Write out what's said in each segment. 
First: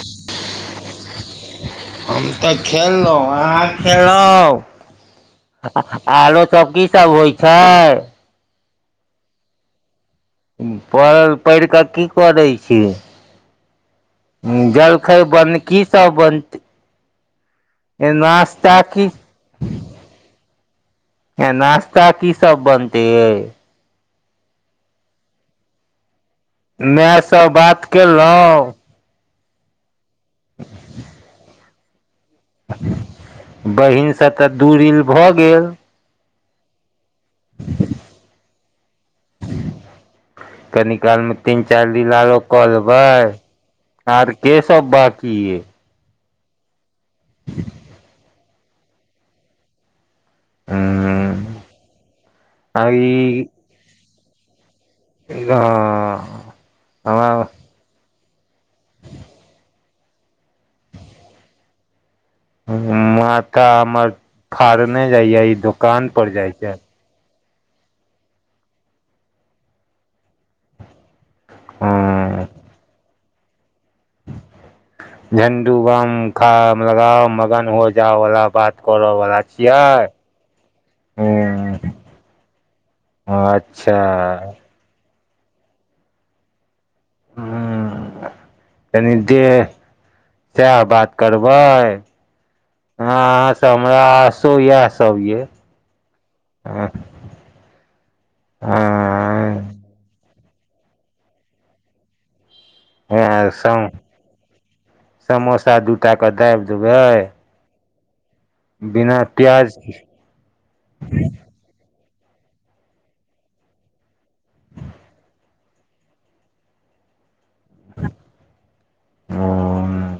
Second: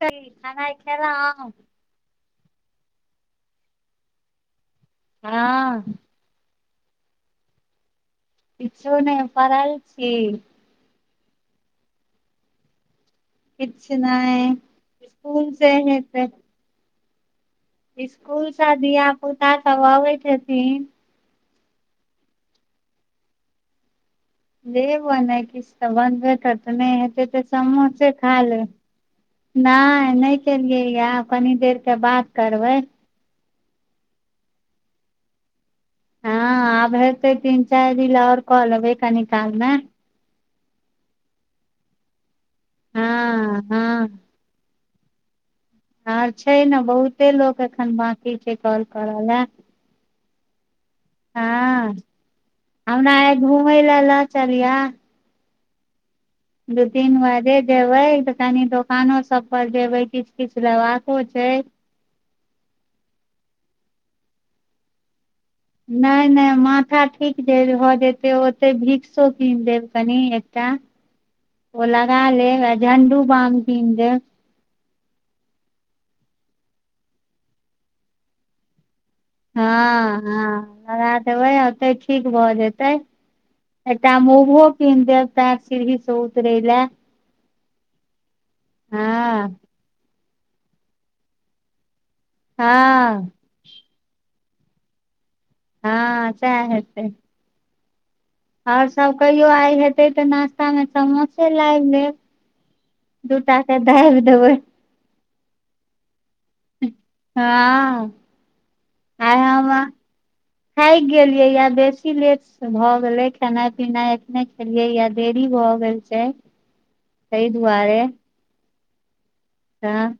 [unintelligible] खाना खेलोअ। हम तऽ खेललहुं अहाँ खेलउ हँ आरो सबौ की सब होइ छै किछु नहि पल छी पड़ल पेड़ कऽ की करय छी किछु नहि जलखै स्कूल बन से की सब बन स्कुल सा की धिय पुता सब अबैत हथिन- यऽ नाास्ता की सब बनते य लेबै नहि किछु तऽ बनबे करतऽ नहि हेतै मायसँ तऽ बात समोसे खा लेब। केलहुँ नहि नहि चलियैय कनी देरके बात करबै। बहिन सभ तऽ दूरील भऽ गेल ह आब हेतै तीन चारि दिन ओर कऽ लेबै कनी काल मे कनी काल मे तीन चारि दिन आरो कऽ लेबै हँ हँ आर क सभ बाकी आई आर छै ने बहुते लोक एखन बकी छै कॉल करल ह हू ह हमरा घुमय लए लऽ चलिह ज दू तीन बारे। जेबे तऽ कनी दोकानो सभ पर जेबे किछ किछ लेबाको छै। तऽ हमर फड़ने जाइय ई दोकान नहि पर जाइ नहि छै माथा। ठीक देब भऽ जेतै ओते भिक्सो कीन देब कनि एकटा। ओ लगा हँ लेगा झण्डू बाम पी दे- झंडु बम खा लगाव मगन हो जा वाला बात करऽ वाला ह छियै ह लगा देबै हूँ ओते ठीक भऽ जेतै अच्छा। ओहो सी सत रहे हा कऽ दे हँ सएह बात करबै। हँ हमरा आसो इएह सभ ये। ह सए हँ हेतै ओर सभ कहियो आइ हेते तऽ नास्ता मे समोसे लाबि लेब हा दूटा के सम दाबि देबै समोसा दूटा के दाबि देबै ह बिना आ हम प्याज के। खाय गेलियै यै बेसी कि लेट भए गेले खेनाइ पीनाइ एखने खेलियै या देरी भए गेल छै कहि दुआरे। ता। हूँ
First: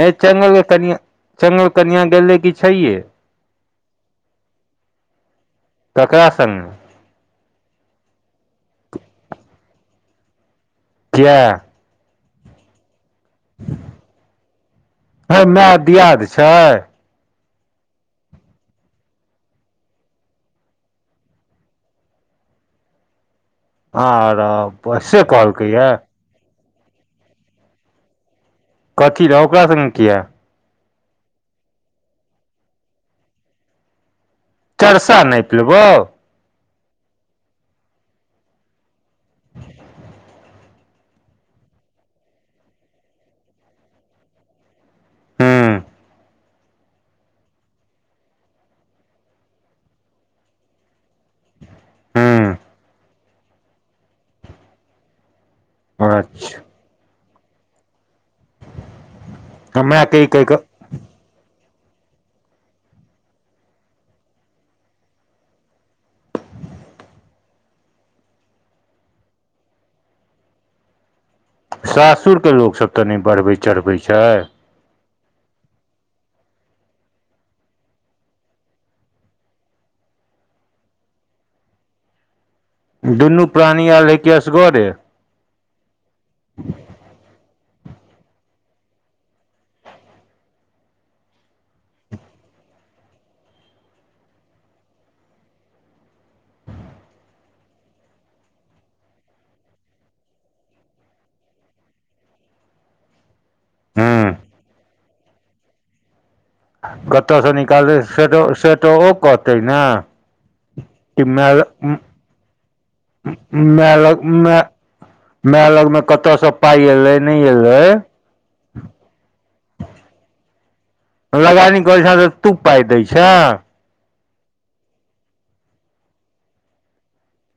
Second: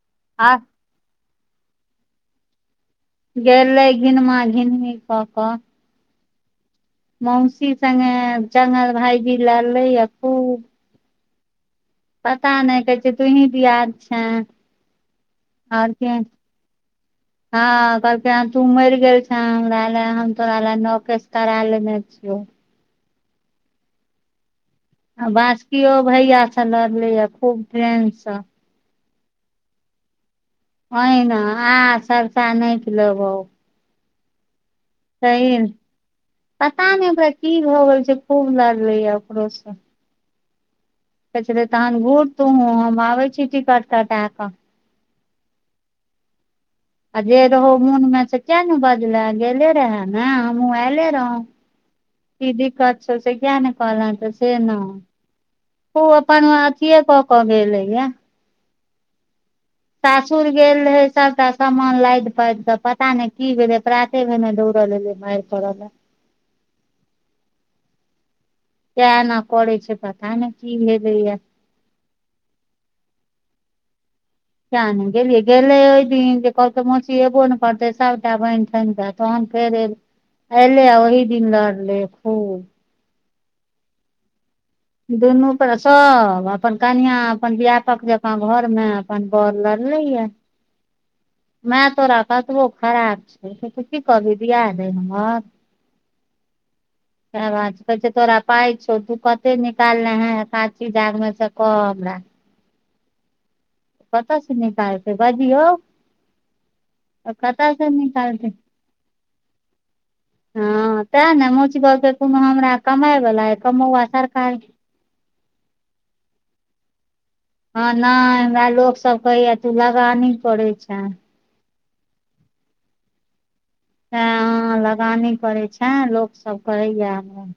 हे चल कन चगल कनिया गेले कि छैये गले घिन मे घिन कऽ ककरा संगे मौसी सागे जंगा भाई भी लऽ लैय खू [unintelligible] पता नहि कहै छै तूही दियाद छे हे माय ओर क [inaudible] दियाद छै हँ कहल कऽ तू मरि गेल छै हमरा ले हम तोरा ले नौ केस करा लेने अच्छा। आर वे कहलकै यए। लऽ य खूब ड्रैंडस कथी रहए ओकरा सगे किए ने आ सभसँ नहि कऽ लेबौ चरसा नापि सही ने। लेबो पता नहि ओकरा कि भऽ गेल छै खूब लागले या ओकरो से कहै तहन घूुर तूहँ हम आबै छी टिकट कटा कऽ हूं आ जे रहौ मोन में से किया नऽ बजले गेले रहे ने हमहुँ एऐले रहौ की हूं दिक्कत छौ से किया नऽ कलह तऽ छै ने उ अपन अच्छा अथियए कऽ क गेल लै यऽ हमरा कहि कहि सासुर कऽ गेल रहै तऽ सासुर सामान लादि पााद त पता नहि की भेलै प्राते भेने दौड़ल एलै मार पड़ल [inaudible] कना करै छै तऽ क नहि की भे दैय सासुरके लोक सब तऽ नहि बढ़बै चढ़बै छै कियान गेलियै गेलै ओहि दिन जे कहत मसी एबो ने करतै सटा बहिन स तहन फेर एऐले आ ओहि दिन लड़ले खूब दुनू प्राणी आल हे कि असगरे दुनू पर सब अपन कनिया अपन ब्यापक जकाँ घर मे अपन बर लड़ले या माय तोरा कतबो खराब छै से तऽ की कहबी [unintelligible] हमर कहे तोरा पाइ छौ तू कते निकालले हे एकासी हजार मे से कह हमरा हूं कतय छय निकालते र्बाजियो कतऽसँ निकालै से निकालतै तऽ से तऽ ओ कहतै ने हँ ते कि ने माय मोची लग ब हमरा कमााय वला है कमौआ सरकार माय लग में कते सब पााय एले हँ नहि हमरा लोक सब कहैया तू लगा नी करय छे लगान करय छैय तऽ तु पाय दे छय ते लगाने करै छैे लोक सब कहिय हमरा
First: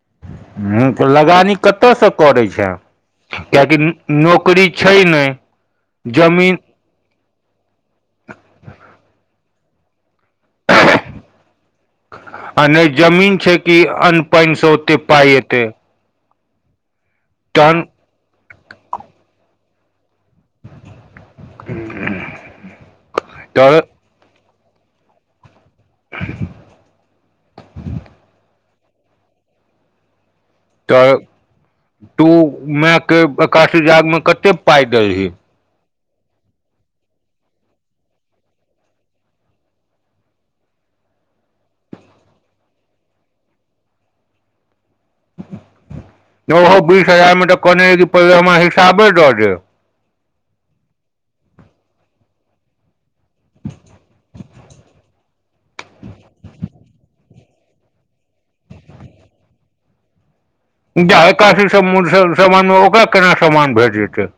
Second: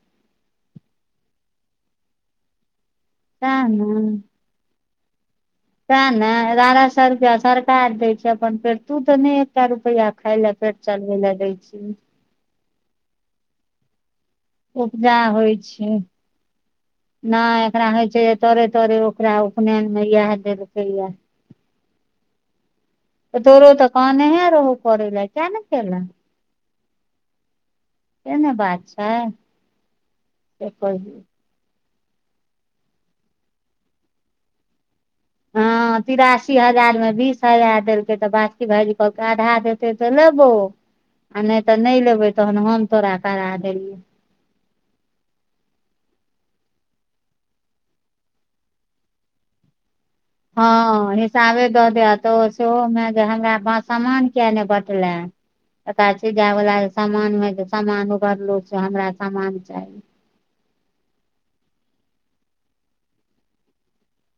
ह तऽ लगानी कतयसँ करै छै सैह कियकि नौकरी छै नहि तऽ ने जमीन रुपआ सरकार देय छै अपन पेड़ तू ते ने एकटा रुपा खााय ले पेट चलबे ले दय [unintelligible] आ नहि जमीन छै कि अन्न पानि से ओते उपजा पााय होइ एतै छै नहि तहन एकरा होइ छै तोरे तोरे ओकरा उपनयनमे इएह देलकै यए तऽ तोरो तऽ कान हे रहो करै लए क ने केल [unintelligible] सेनय बात छै तऽ हँ तू मायके एककशी जागमे कते पाइ दैलही हँ तिरासी हजार मे बीस हजार देलकै तऽ बासुकी भाईजी कहके आधा देते तऽ लेबो आ नहि तऽ नहि लेबे तहन हम तोरा करा देलिय ओहो बीस हजार मऽ तऽ कहने रहय कि पहले हमरा हिसाबे दऽ दे हँ हिसाबे दऽ द तऽ श मै हमरा समान किया ने बटले एकरा सीज वालला के समान ह समामान उभरलो छै हमरा समामान चाही एकशी सम समान मे ओकरा केना समान भेट जेतै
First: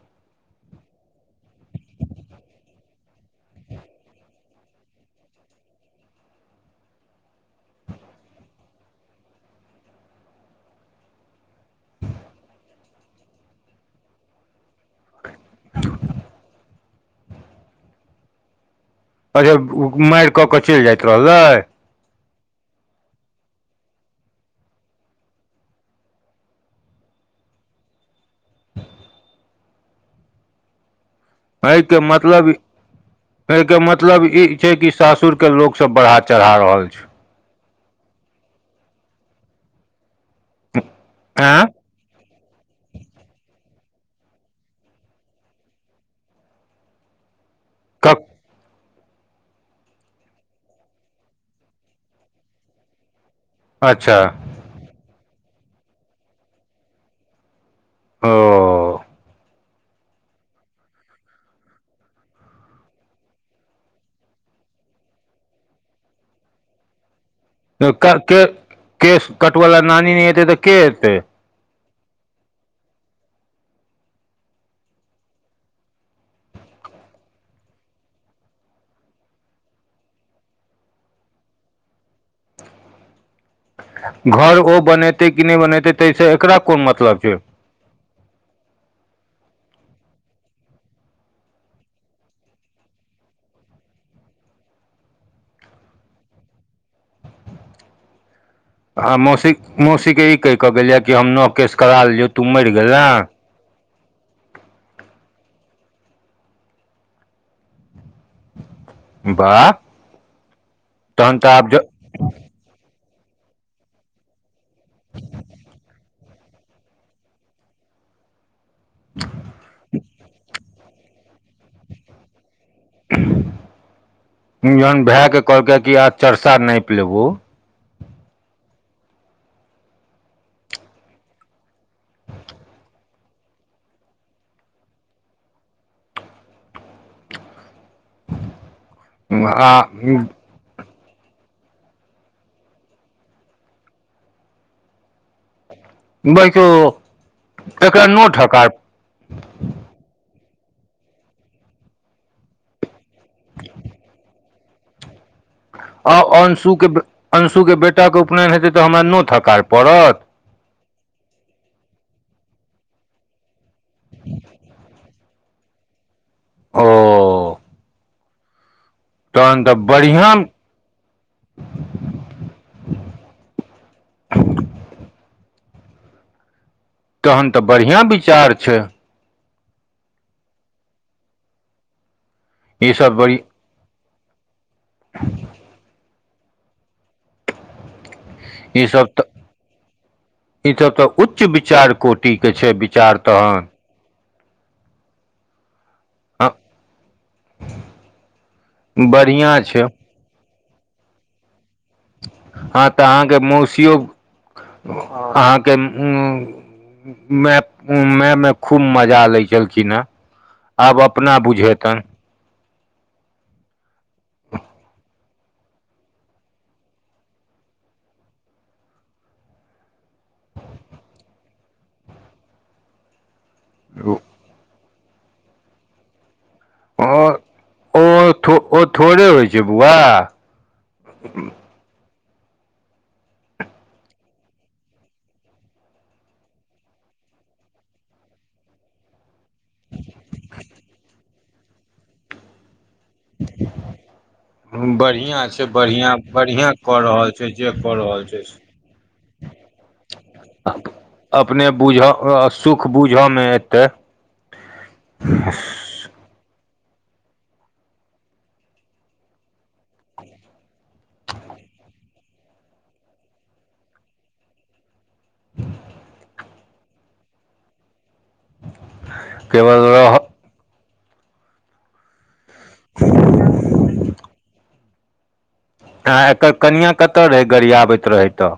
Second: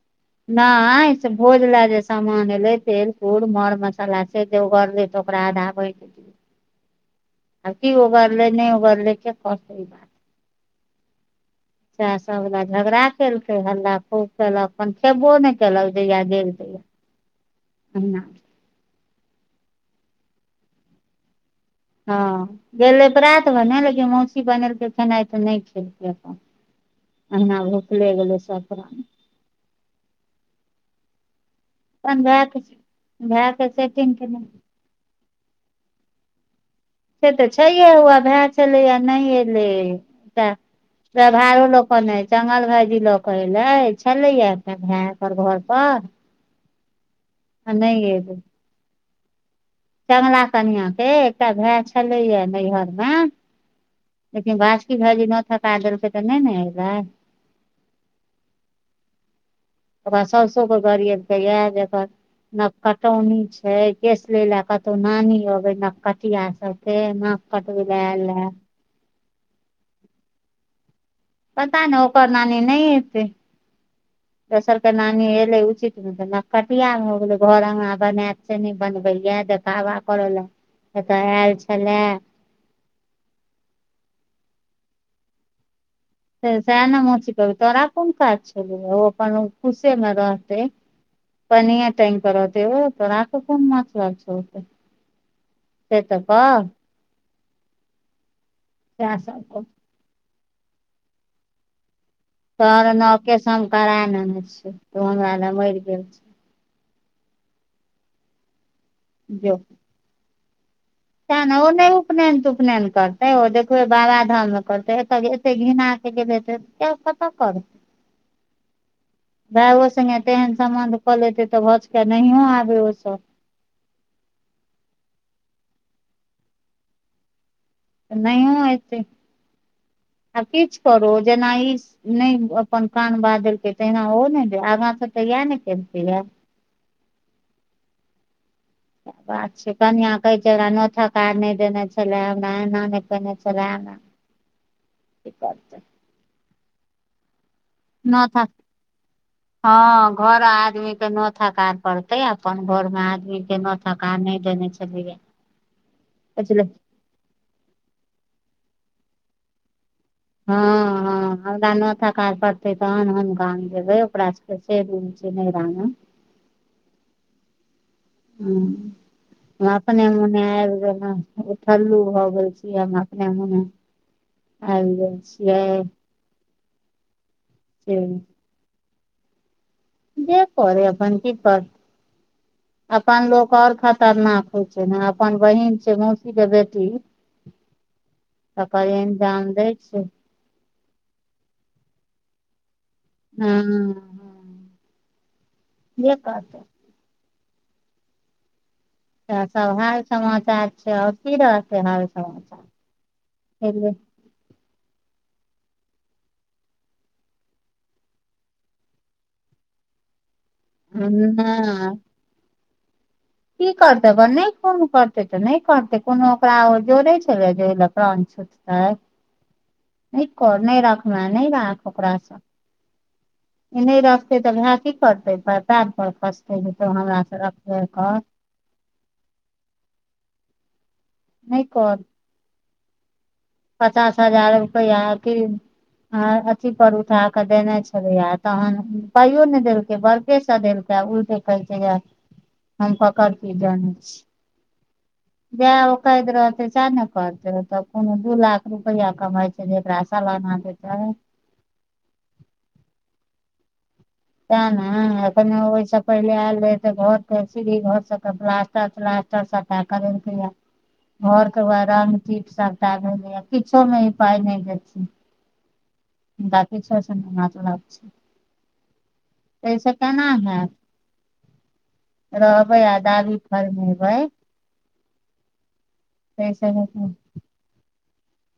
नहि से भोज ल जे सामान एले तेल कूर मर मसाला से जगरले ऽ ओकरा आध आब की ओगलले नहि उगललै केै बात सेय सब झगड़ा केलके हल्ला खूब केलक अपनन खेबो नहि केलक जहिया गेल [unintelligible] अच्छा मारि कऽ के चलि जाइत रहलै ह गेलैात भरने लेकिन मौसी बनेलकै खेनाई तऽ नहि खेलकै अपन अहिना भुखले गेलै सभ प्रण एहि के अपन भायके भायके सेटिंग मतलब ई केने छै कि सासुर के के लोकोग सभ बढ़ा चढ़ा रहल छै से तऽ छै हुआ भए छलै आ नहि एलै तऽ व्यहारो आँ लोकऽ कने चंगल भायजी लऽ के एले छलै अपना भाय पर घर पर हन क चमला कनिय के एकटा भाय छलैया नैहर मे। अच्छा। लेकिन बासु कि भाजी नै थका देलकै तऽ नहि ने एलै ओ। ओकरा ससो के गरीब के इएह जन नै कटौनी छै केस ले ले कतौ नानी अबे नकटिया सभ तऽ नहिपत बि क लऽ के केश कटवला नानी नहि हयतै तऽ के हेते पता नहि ओकर नानी नहि हत। दोसर के नानी एले उचित मे तऽ नकटिया मे हो गेले घर अगना बनात छै नहि बनबै तबा करऽ लए एतय आयल छल घर ओ बनेते कि नै बनेते तास से एकरा कोन सएह ने मतलब मौसी छै कहबै तोरा कोन काज छल ओ अपन खुशी मे रहते पनीर कोर हो दे हो तऽ आखो कोन मछ लाग छै ओत सेतप मौसी मौसी के ई कहि कऽ गेल यए कि हम नव केस करा लियौ सर नके सम करा लेने छै तऽ हमरा ले मरि गेल छै। बाह। तऽ ने ओ नहि उपनयन तऽ उपनयन करतै ओ देखबै बाबा धाम मे करतै एते घिना के गेलै त क पता कर भायो संगे तेहन सम्बन्ध कऽ लेते तऽ भचके नहियो आबे ओ सभ जहन भाय के कहलकै कि आ चर्चा नाप लेबो। तऽ नहि हेतै आ किछु करू जेना ई नहि अपन कान बा देलकै तहिना ओ नहि दे आगा से तऽ इएह ने केलकै यै बात आ छै तन या कऽ रा नो नहि देने छले हमरा एना नहि केने छले एकात बैकू एकरा नो कऽ ह घर आदमी के नाक पड़तै अपन घर मे आदमी के सकार नहि देने छलली। आ अंशू के अंशु के बेटाके उपनयन हेतै तऽ हमरा नहि थकार पड़त हा हा हमरा नथा काज पड़ते तहन हम गाम जेबै ओकरा सभके से रूल छै। ओ। तहन तऽ हा अपने बढ़िआँ मने आबि गेल ठल्लू भऽ गेल छी हम अपने मने। आइब गेल छियै तहन तऽ से बढ़िआँ विचार छै। जे पे अपन की कर ईसभ अपन बड़ी लोक आओर ख खतरनाक होइ छै ने अपन बहिन छै मौसी के बेटी तकड़ ईसभ एहन तऽ जान रहै छै। ईसभ तऽ उच्च विचार कोटिके छै विचार तहन हँ जे कहतै सैह बढ़िआँ सब छै हाल समाचार छै आओर की रहते हाल समाचार हँ तऽ अहाँके मौसियो नहि अहाँके उ मैाय मे खूब मजा लैत छलखिन हेँ आब अपना बुझेतनि की करते नहि कोनो करते तऽ नहि करते कोनो ओकरा जोड़े छल ला आँ नय कर नय राखमे नय राख ओकरासँ ई नहि रखते तऽ भाय की करते बाद पर कष्टेतो हमरा ओ से रखबे कर ओ थो ओ थोड़े होइ छै बौआ नय कोन पचास हजार रुपैआ आ की अथी पर उठा के देने छले आ तहन पाइयो ने देलकै बरके सधेलकै तऽ उ तऽ कहै छै हम पकड़ जानैत छी बढ़िआँ छै जएह बढ़िआँ कैत रहतै बढ़िआँ सएह कऽ ने रहल छै करते जे तब कऽ कोनो रहल दू छै लाख रुपैआ कमाइ छै जे ओकरा सलाना देतै अपने बुझ सुख बुझऽ मे एते तैं ने ए ओैसा पहिले आयल रहे ते घर के सीढ़ी घर सब प्लास्टर तलास्टर सबटा करेलकैये घर के बौआ रंग तीट सबटा भेले ये किछो मे ई पाय नहि देथिन। गाछी छै तस केवल रह केना हयत रहबै आ दाली फरमेबै आँ एकर तैसे कनिआँ हेतै कतय रहै गाड़ी आबैत रहय तऽ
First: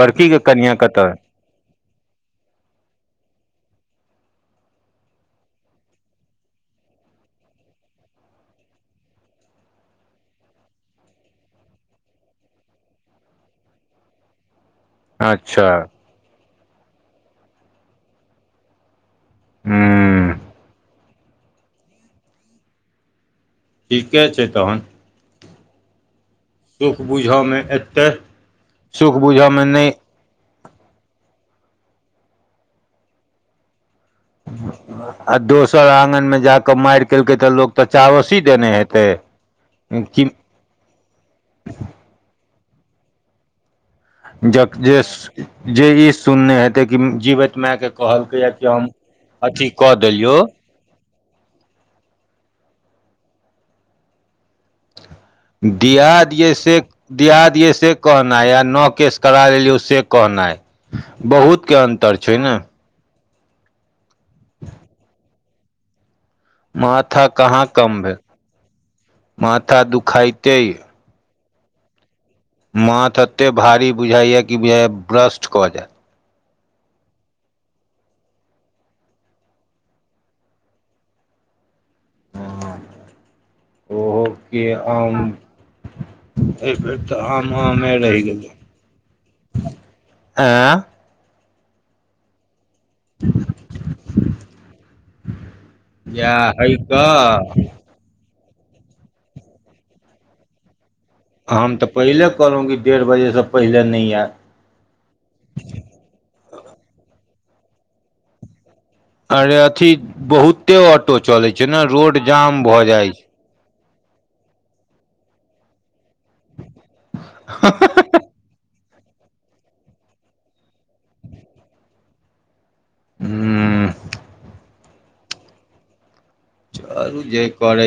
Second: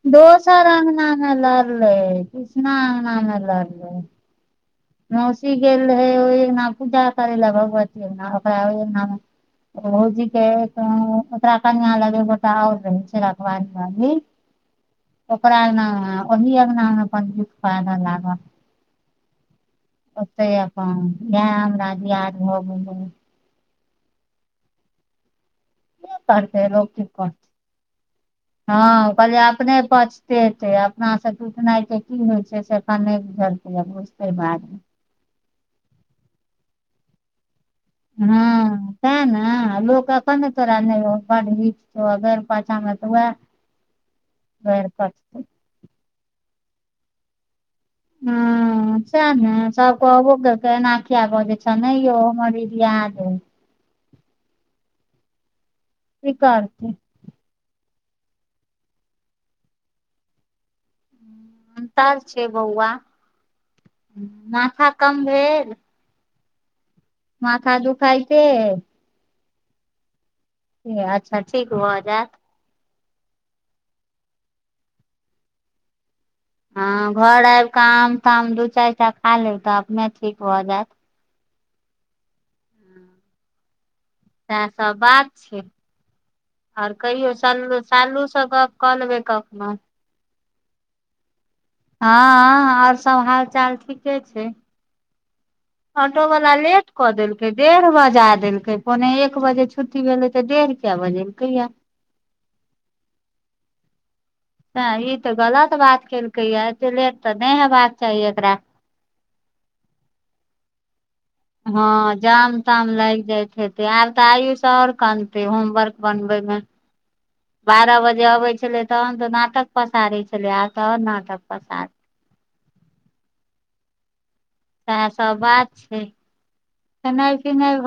बड़की के दोसर कनिया कतऽ अंगनामे लरलै कृष्ना अंगनामे ल रहललै मौसी गेल रहे ओहि न पूजा करै ल भगवतीे न ओकरा ओहि न रहुजी केख लग गोटा आओर रहै छै राखवाली वाली ओकरा अच्छा ओहि अंगना पडत तानऽ लागल हूँ ओते अपन इएह हमरा दियाद भऽ गेलै ठीके छै तहन करतै लोक सुख की कर बुझयमे एतै हँ सुख कहले बुझयमे अपने नहि प एते अपना से टुटनाइ के की होइ छै से एखन नय बुझलखिन हें बुझ आ दोसर आंगन मे जाकऽ मारि केलकै तऽ लोक तऽ चावसी देने हेतै कि बी [unintelligible] अगर पचामे तऽ वए जक जे जे ई सुनने हेतै कि जीवैत मैयके कहलकै या कि हम अथी कऽ देलियौ न एना किया बजै छै नय यौ हमर ई दियाद अय की दियाद यै से करतै दियाद य से कहनाइ आ न केस करा लेलियै से कहनाइ बहुत के अन्तर छै ने माथा कम भेल माथा कहाँ माथा कम भेल दुखाइते माथा दुखाायते य अच्छा ठीक भऽ जेएत माथ एते भारी बुझाइया कि बुझैय ब्रस्ट कऽ जेएत हँ घर आबि कऽ आम ताम दू चैटा खा लेब तऽ अपने ठीक भऽ जेएत जायत ओहो के सएह सब आम बात छै एहि आओर बेर तऽ कहियौ आम सल्लू आये लैस साल्लूसँ गेल ए गप कऽ लेबै कखनो हँ हॅं आऔर सब हाल चाल ठीके छै ऑटो वला इएह हइ लेट कऽ देलकै डेढ़ बजा देलकै पोने एक बजे छुट्टी भेलै तऽ डेढ़ किया बजे हम तऽ पहिले कहलहुँ कि डेढ़ बजेसँ पहिले नै एत ह ई तऽ गलत बात केलकै या ते लेत तऽ नै हेबाक चाही एकरा अरे अथी बहुते ऑटो चले छै ने हँ रोड जाम भ ताम जाय लागि छै आब तऽ आयुष आओर कनते होमवर्क बनबे मे बारह बजे जे अबे छले तहन तऽ नाटक पसारै छलै आब त आओर नाटक पसार हुॅं सेहे सब बात छै चलु खेनाइ जे पिनाइ करै भ